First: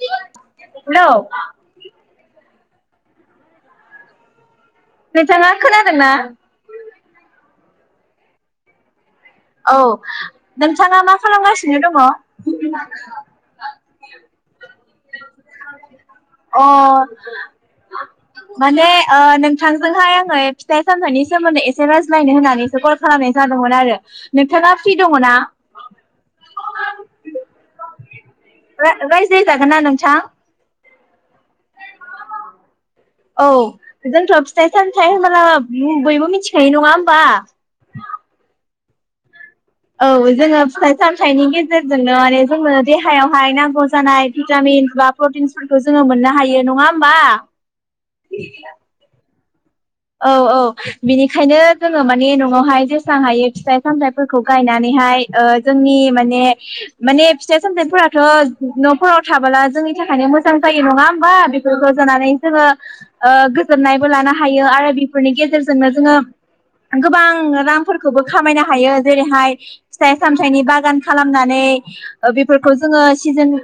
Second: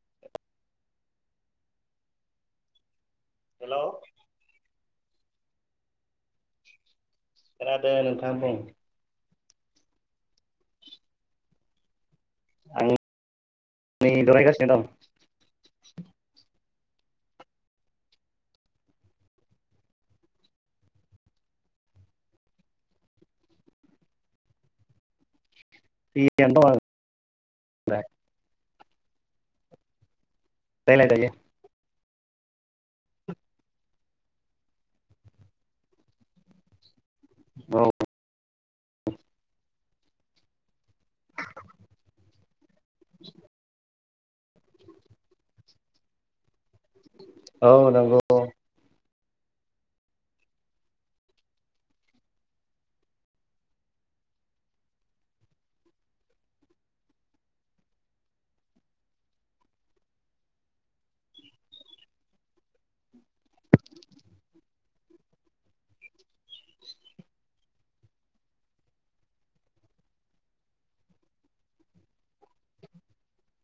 हेल' hello नोंथाङा खोनादोंना? ख दायाानो थामब औ नोंथाङा मा खालामगासिनो दङ? आंै दरायायगासिनो दं अ माने नोंथांजोंहाय आङो फिथाइ सामथाइनि सोमोन्दै एसे रायज्लायनो होननानैसो कल खालामनाय जादोंमोन आरो। नोंथाङा फ्रि दङना एन्द रायस जागोन ना नों स गायलाय जायोायो। औ जोंथ' फिथाइ सामथायाइ होनोमबला बयबो मिथिखायो नङा। होमबा? औ औ जोङो फिथाइ सामथाइनि गेजेरजोंनो माने जोंनो देहायावहाय नांगौ जानाय भिटामिन्स बा प्रटिन्सफोरखौ जोङो मोननो हायो। नङा होमबा? औ नंगौ औ औ बिनिखायनो जोङो माने न'आवहाय जेसेबां हायो फिथाइ सामथाइफोरखौ गायनानैहाय जोंनि माने माने फिथाइ सामथथायफोराथ' न'फोराव थाबोला जोंनि थाखायनो मोजां जायो नङा होमबा बेफोरखौ जानानै जोङो गोजोननायबो लानो हायो। ायो आरो बेफोरनि गेजेरजोंनो जोङो गोबां रांफोरखौबो खामायनो हायो जेरैहाय फिथाइ सामथाइनि बागान खालामनानै बेफोरखौ जोङो सिजोन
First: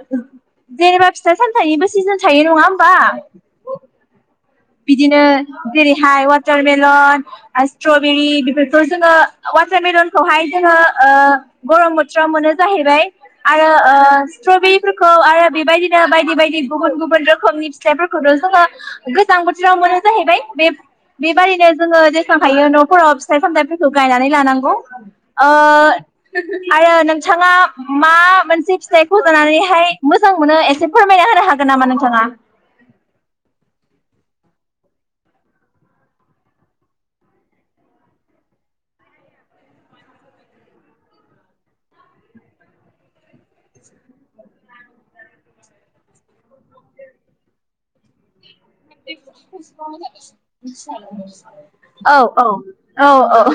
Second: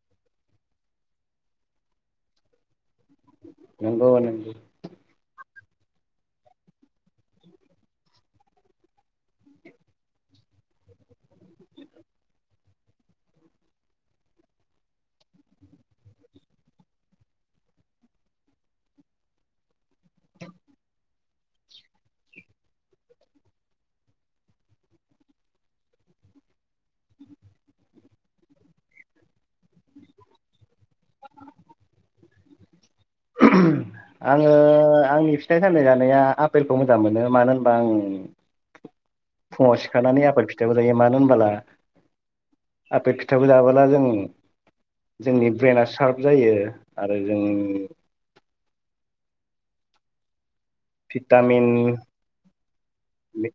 जेनेबा फिथाइ सामथाइनिबो सिजोन थायो, नङा होमबा? नंगौब न बिदिनो जेरैहाय वाटारमेलन स्ट्रबेरि बेफोरखौ जोङो वाटारमेलनखौहाय जोङो गरम बोथोराव मोनो जाहैबाय आरो स्ट्रबेरिफोरखौ आरो बेबायदिनो बायदि बायदि गुबुन गुबुन रोखोमनि फिथाइफोरखौनो जोङो बेसे्लां बोथोराव मोनो जाहैबाय बे बेबादिनो जोङो जेसे्लांखायो न'फोराव फिथाइ सामथायाइफोरखौ गायनानै लानांगौ आरो नोंथाङा मा मोनसे फिथाइखौ लानानैहाय मोजां मोनो, एसे फोरमायना होनो हागोन नामा नोंथाङा? आङो आंनि फिथाइ सामथाय जानाया आफपेलखौ मोजां मोनो मानो होनबा आं फुङाव सिखारनानै आफेल फिथाइखौ जायो मानो होनबोला आफपेल फिथाइखौ जाबो्ला जों जोंनि ब्रेनाआ सार्प जायो आरो जों खस मोन भिटामिन औ औ औ औ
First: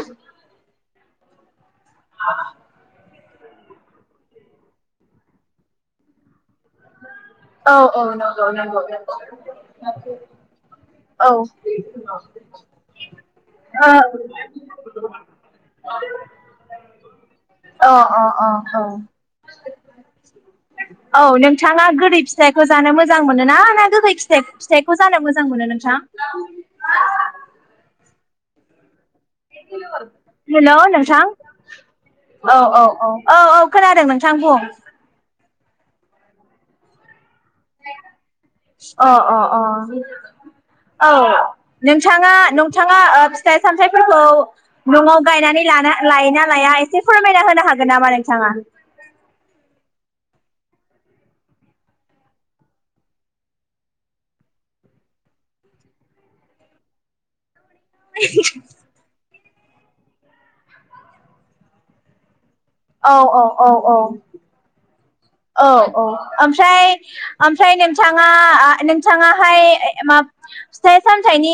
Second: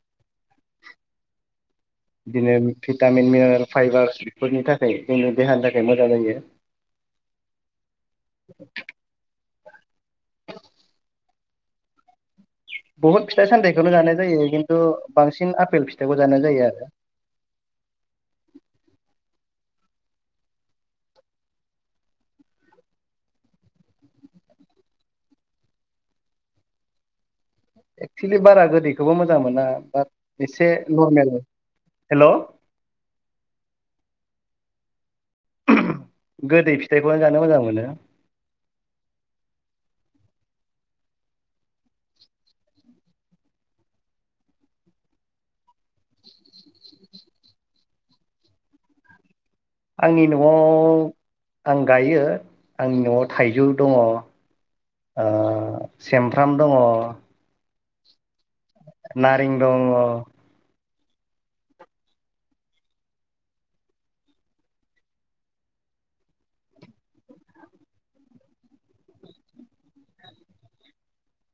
बिदिनो फिथ मिेल फाइबार बेफोरनि थाखाय जोंनो देहानि थाखाय मोजां जायो। औ औ नंगौ नंगौ। औ बहुत फिथाइ अ सामथाइखौनो जानाय जायो खिन्थु बांसिन आपेल फिथाइखौ जानाय जायो आरो। अ अ औ औ नोंथाङा गोरिब फिथाइखौ जानो मोजां मोनोना ना गोखै फिथाइखौ जानो मोजां मोनो नोंथां। एक्सुलि बारा गोदैखौ हेलौ नोंथां नरमेल हेल' औ औ औ औ औ खोनादों नोंथां बुं उहुम गोदै फिथाइखौ आं अ अ अ औ नोंथांङा नोंथांङा ओ फिथाइ सामथाइफोरखौ न'आव गायनानै लानो लायोना लाया एसे फोरमायना होनो हागोन नामा नोंथांङा? आंनि न'आव आं गायो आंनि न'आव थाइजौ दंङ ओ सेमफ्राम दंङ [unintelligible] नारें दंङ' औ औ औ औ औ औ ओमफ्राय ओमफ्राय नोंथांङा आ नोंथांङाहाय ए मा फिथाइ सामथाइनि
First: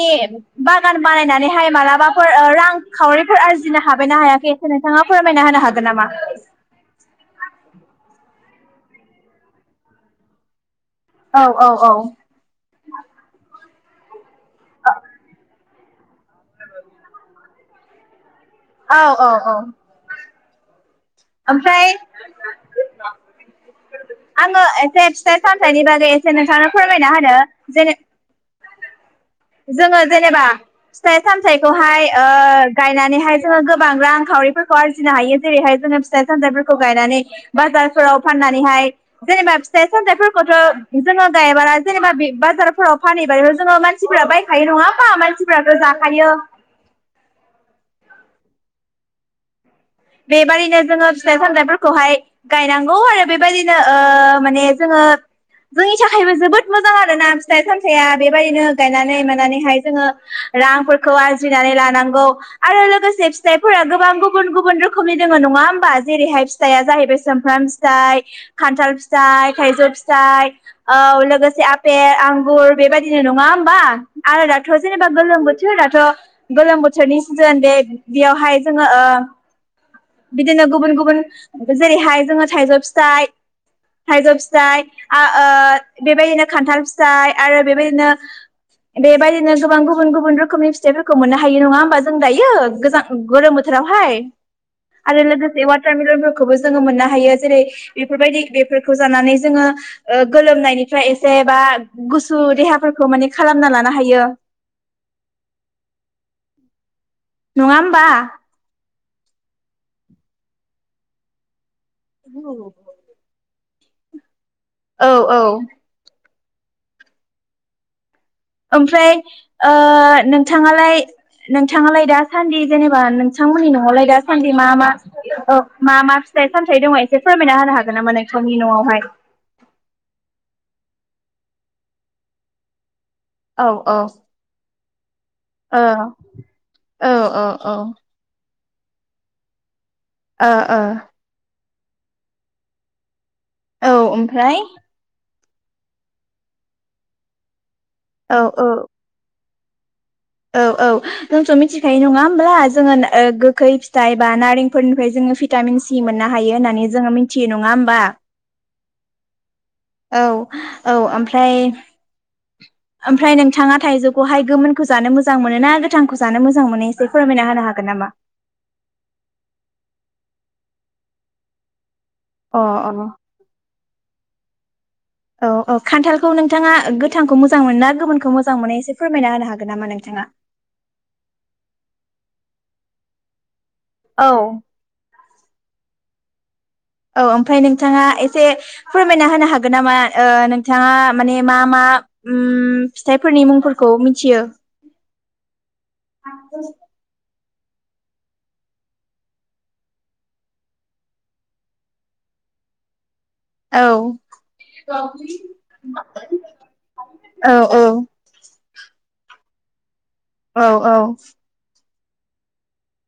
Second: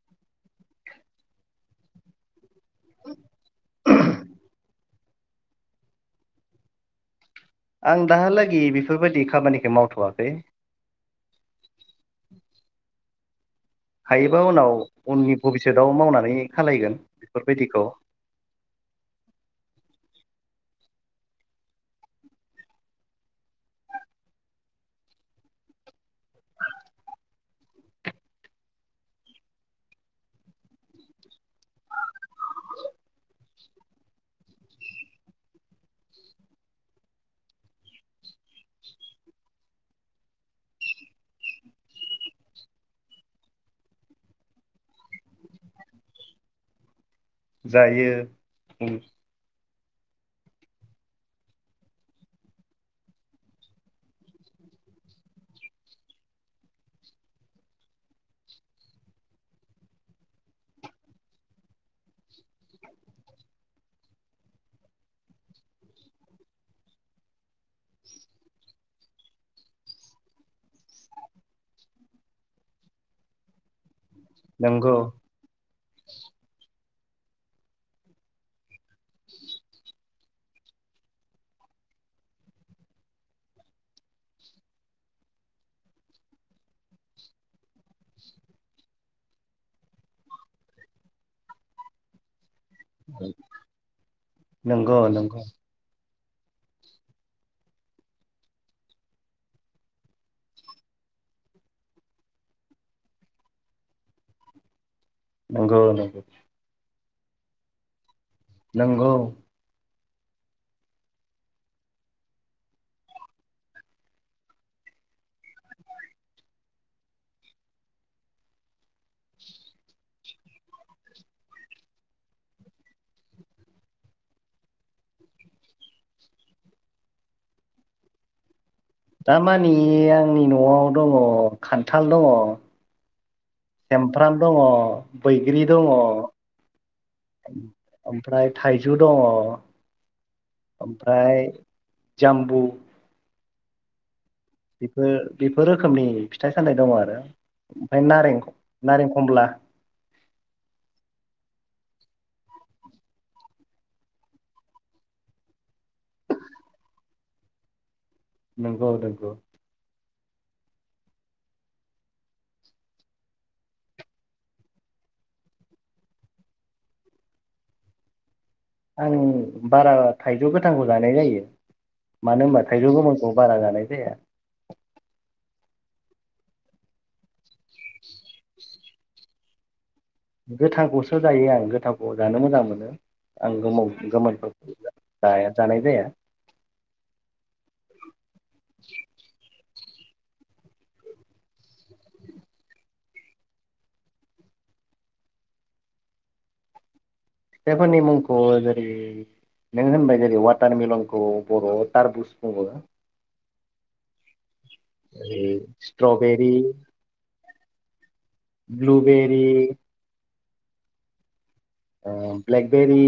बागान बानायनानैहाय मालाबाफोर रां खावरि फोर आरजिनो हाबायना हायाखै नोंथांङा फोरमायना होनो हागोन नामा? आं दाहाला ए बेफोरबायदि खामानिखौ मावथ'वाखै औ औ औ हायो नावनि [unintelligible] ट्रेदाव मावनानै खालायगोन बेफोरबायदिखौ औ औ औ ओमफ्राय आंङो एसे फिथाइ सामथायाइनि बागै एसे नोंथांनो फोरमायना होनो जेने जोंङो जेनेबा फिथाइ सामथाइखौहाय ओ गायनानैहाय जोंङो गोबां रां खावरिफोरखौ आरजिनो हायो जेरैहाय जोंङो फिथाइ सामथाइफोरखौ गायनानै बाजारफोराव फाननानैहाय जेनेबा फिथाइ सामथाइफोरखौथ' जोंङो गायबा जेनेबा बाजारफोराव फानहैबाबो जोंङो मानसिफोरा बायखायो नंङाहोनबा मानसिफोराथ' जाखायो जायो उम बेबादिनो जोंङो फिथाइ सामथायफोरखौहाय गायनांगौ आरो बेबायाददिनो ओ माने जोंङो जोंनि थाखायबो जोबोद मोजां आरोना फिथाइ सामथाइया बेबायदिनो गायनानै मोननानैहाय जोंङो रांफोरखौ आरजिनानै लानांगौ आरो लोगोसे फिथाइफोरा गोबां गुबुन गुबुन रोखोम रोखोमनि दोंङो नंङा होमबा जेरैहाय फिथाइया जाहैबाय सुमफ्राम फिथाइ खान्थाल फिथाइ थाइजौ फिथाइ औ लोगोसे आपेल आंगुर बेबायदिनो नंङा होमबा आरो दाथ' नंगौ जेनेबा गोलोमबोथोर बोथोराथ' गोलोम बोथोरनि सिजोन बे-बेयावहाय जोंङो ओ बिदिनो गुबुन गुबुन जेरैहाय जोंङो थाइजौ फिथाइ थाइजौ फिथाइ आ ओ बेबायदिनो खान्थाल फिथाइ आरो बेबायदिनो बेबायदिनो गोबां गुबुन गुबुन रोखोमनि फिथाइफोरखौ मोननो हायो नंङा होमबा जों दायो गोजां गोलोम बोथोरावहाय नोंगौ नोंगौ बोलोफोरखौबो जोंङो मोननो हायो जेरै बेफोरबायदि बेफोरखौ जानानै जोंङो ओ गोलोमनायनिफ्राय एसे बा गुसु देहाफोरखौ माने खालामना लानो हायो नोंगौ नोंगौ नंङा होमबा नंगौ औ [unintelligible] औ औ ओमफ्राय ओ नोंथांङालाय नोंथांङालाय दासान्दि जेनेबा नोंथांमोननि न'आवलाय दासान्दि मा मा ओ मा मा फिथाइ सामथायाइ दंङ एसे फोरमायना होनो हागोन नामा नोंथांनि न'आव दामानि आंनि न'आव दंङ खान्थाल दंङ औ औ समफ्राम दङ बैग्रि ओ दङ औ औ ओमफ्राय थाइजौ दङ औ ओ ओ ओमफ्राय जाम्बु औ ओमफ्राय बिफो बेफोर रोखोमनि फिथाइ सान्नाय दङ आरो। ओमफ्राय नारें औ नारें खमला औ औ जोंथ' मिथिखायो नङा होमब्ला जोङो गोखै फिथाइ एबा नारेंफोरनिफ्राय जोङो भिटामिन सि मोननो हायो होननानै जोङो मिथियो नङा होमबा। नंगौ नोंगौ औ औ ओमफ्राय ओमफ्राय नोंथाङा थाइजौखौहाय गोमोनखौ जानो मोजां मोनो ना गोथांखौ जानो मोजां मोनो एसे फोरमायना होनो हागोन नामा। आं बारा थाइजौ गोथांखौ जानाय जायो। मानो अ होनबा अ थायजौ गोमोनखौ बारा जानाय जाया। औ औ खान्थालखौ नोंथाङा गोथांखौ मोजां मोन ना गोमोनखौ मोजां मोननाय एसे फोरमायना होनो हागोन नामा नों गोथांखौसो जायो आं गोथांखौ जानो मोजां मोनो। आं औ गोमोनखौ जाया जानाय जाया औ ओमफ्राय नोंथाङा ए हे फोरमायना होनो हाग नामा ओ नोंथाङा माने मा मा ओम फिथाइफोरनि मुंफोरखौ मिथियो फिथाइफोरनि मुंखौ जेरै नों होनबाय जेरै वाटारमेलनखौ बर'आव टारबुस बुङो। औ सिट्रबेरी औ औ ब्लुबेरि औ औ आ ब्लेक बेेरि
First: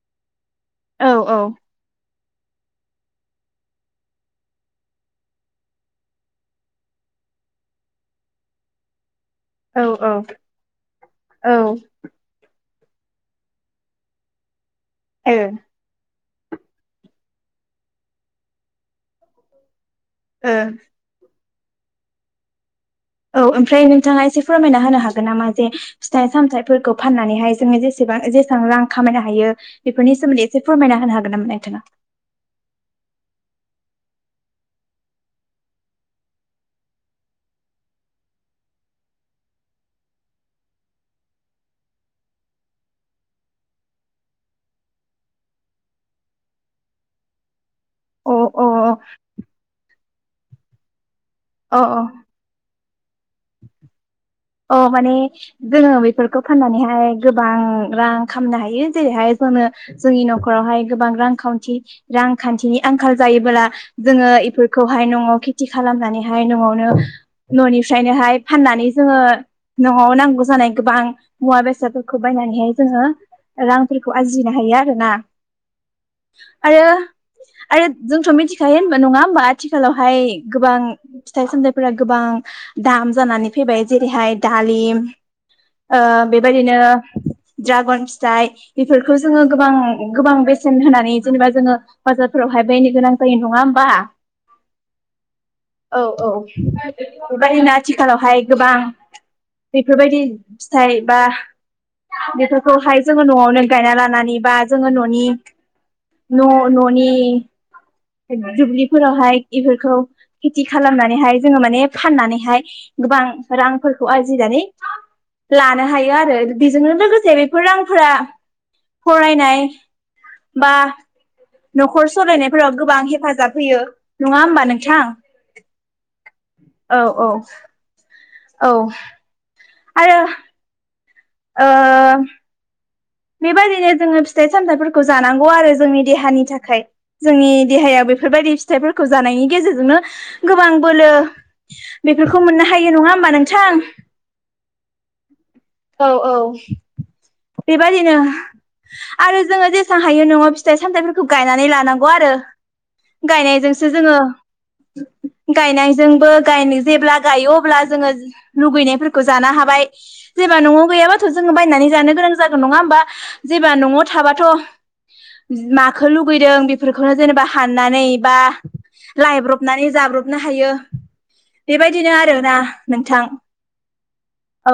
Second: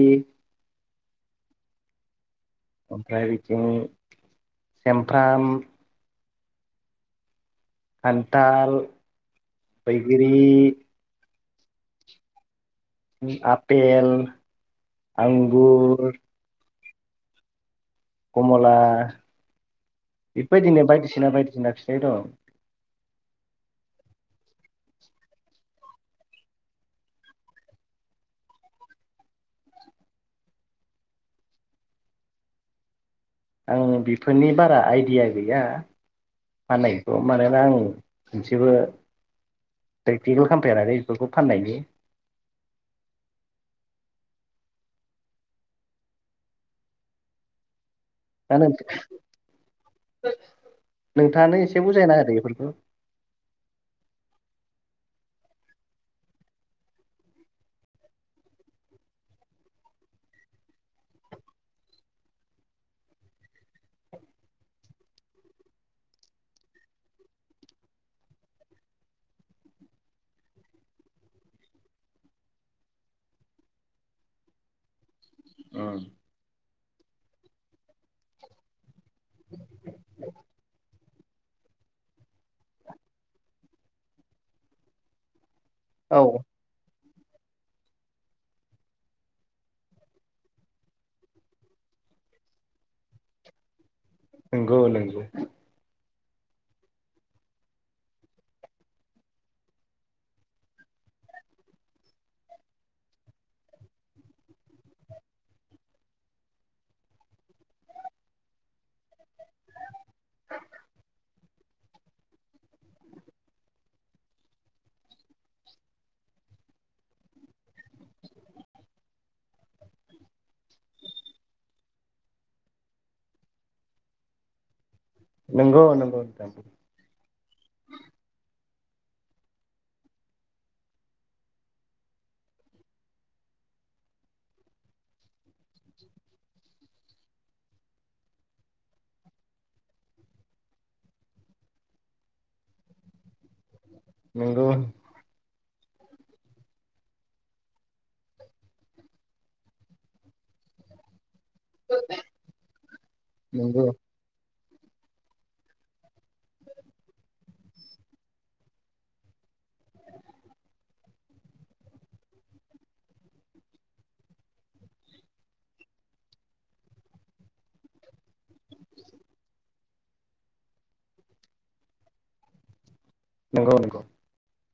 औ औ ओमफ्राय बिदिनो सेमफ्राम खानथाल औ बैग्रि औ आपेल ओ आंगुर कमला ओ बेफोरबायदिनो बायदिसिना बाय नाखिनाय दं औ ओमफ्राय नोंथाङा एसे फोरमायना होनो हागोन नामा जे फिथाइ सामथाइफोरखौ फाननानैहाय जोङो जेसेबां जेसेबां रां खामायनो हायो बेफोरनि सोमोन्दै एसे फोरमायना होनो हागोन नामा नोंथाङा आं बेफोरनि बारा आइडिया गैया फाननायखौ मानोना आं मोनसेबो प्रेक्टिकेल खालामफेर आरो बेफोरखौ फाननायनि अ दा अ [unintelligible] नोंथाङानो अ एसे बुजायना होदो बेफोरखौ अ माने जोङो बेफोरखौ फाननानैहाय गोबां रां खामनो हायो जेरैहाय जोंनो जोंनि न'खरावहाय गोबां रांखान्थि रांखान्थिनि आंखाल जायोबोला जोङो इफोरखौहाय न'आव खेथि खालामनानैहाय न'आवनो न'निफ्राय ओखायनोहाय फाननानै जोङो न'आव नांगौ जानाय गोबां मुवा बेसादफोरखौ बायनानैहाय जोङो रांफोरखौ आरजिनो हायो आरो ना अ आरो आरो जोंथ' मिथिखायो होनबा नङा होमबा आथिखालावहाय गोबां फिथाइ सामथाइफोरा गोबां दाम जानानै फैबाय जेरैहाय दालिम ओ बेबायदिनो ड्रागन फिथाइ बेफोरखौ जोङो गोबां गोबां बेसेन होनानै जेनेबा जोङो बाजारफोरावहाय बायनो गोनां जायो नङा होमबा नंगौ नंगौ औ औ बेबायदिनो आथिखालावहाय गोबां बेफोरबायदि फिथाइ बा बेफोरखौहाय जोङो न'आवनो गायना लानानै बा जोङो न'नि न न'नि दुब्लिफोरावहाय बेफोरखौ खेथि खालामनानैहाय जोङो माने फाननानैहाय गोबां रांफोरखौ आरजिनानै लानो हायो आरो बेजोंनो लोगोसे बेफोर रांफोरा फरायनाय बा न'खर सालायनायफोराव गोबां हेफाजाब होयो नङा होमबा नोंथां। नगौ नंगौ नोंथां [inaudible] औ आरो ओ बेबायदिनो जोङो फिथाइ सामथाइफोरखौ जानांगौ आरो जोंनि देहानि थाखाय जोंनि देहायाव बेफोरबायदि फिथाइफोरखौ जानायनि गेजेरजोंनो गोबां बोलो बेफोरखौ मोननो हायो नङा होमबा नोंथां नोंगौ औ औ बेबदिनो आरो जोङो जेसां हायो न'आव फिथाइ सामथायाइफोरखौ गायनानै लानांगौ आरो नंगौ गायनायजोंसो जोङो गायनायजोंबो गायनो जेब्ला गायो अब्ला जोङो लुगैनायफोरखौ जानो हाबाय जेब्ला न'आव गैयाबाथ' जोङो बायनानै जानो गोनां जागोन नङा होमबा जेबा न'आव थाबाथ' माखौ लुुबैदों बेफोरखौनो जेनेबा हाननानै बा लायब्रबनानै जाब्रबनो हायो बेबायदिनो आरोना नोंथां नंगौ नंगौ औ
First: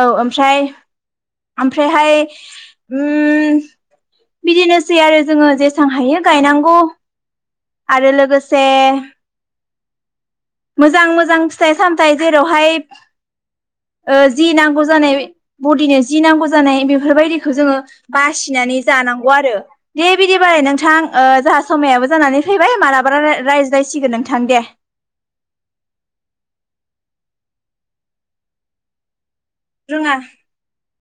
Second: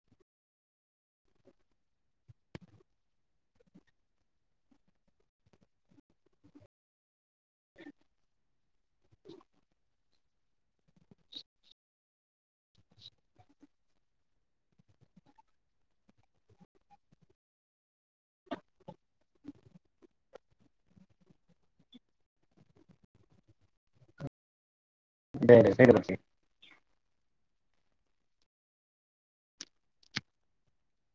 औ ओमफ्राय ओमफ्रायहाय उम बिदिनोसै आरो जोङो जेसबां हायो गायनांगौ आरो लोगोसे मोजां मोजां फिथाइ सामथाइ जेरावहाय जि नांगौ जानाय बडिनो जि नांगौ जानाय बेफोरबायदिखौ जोङो बासिनानै जानांगौ आरो दे बिदिबालाय नोंथां जाहा समायाबो जानानै फैबाय मालाबा रायलाय रायज्लायसिगोन नोंथां दे दे दे रोङा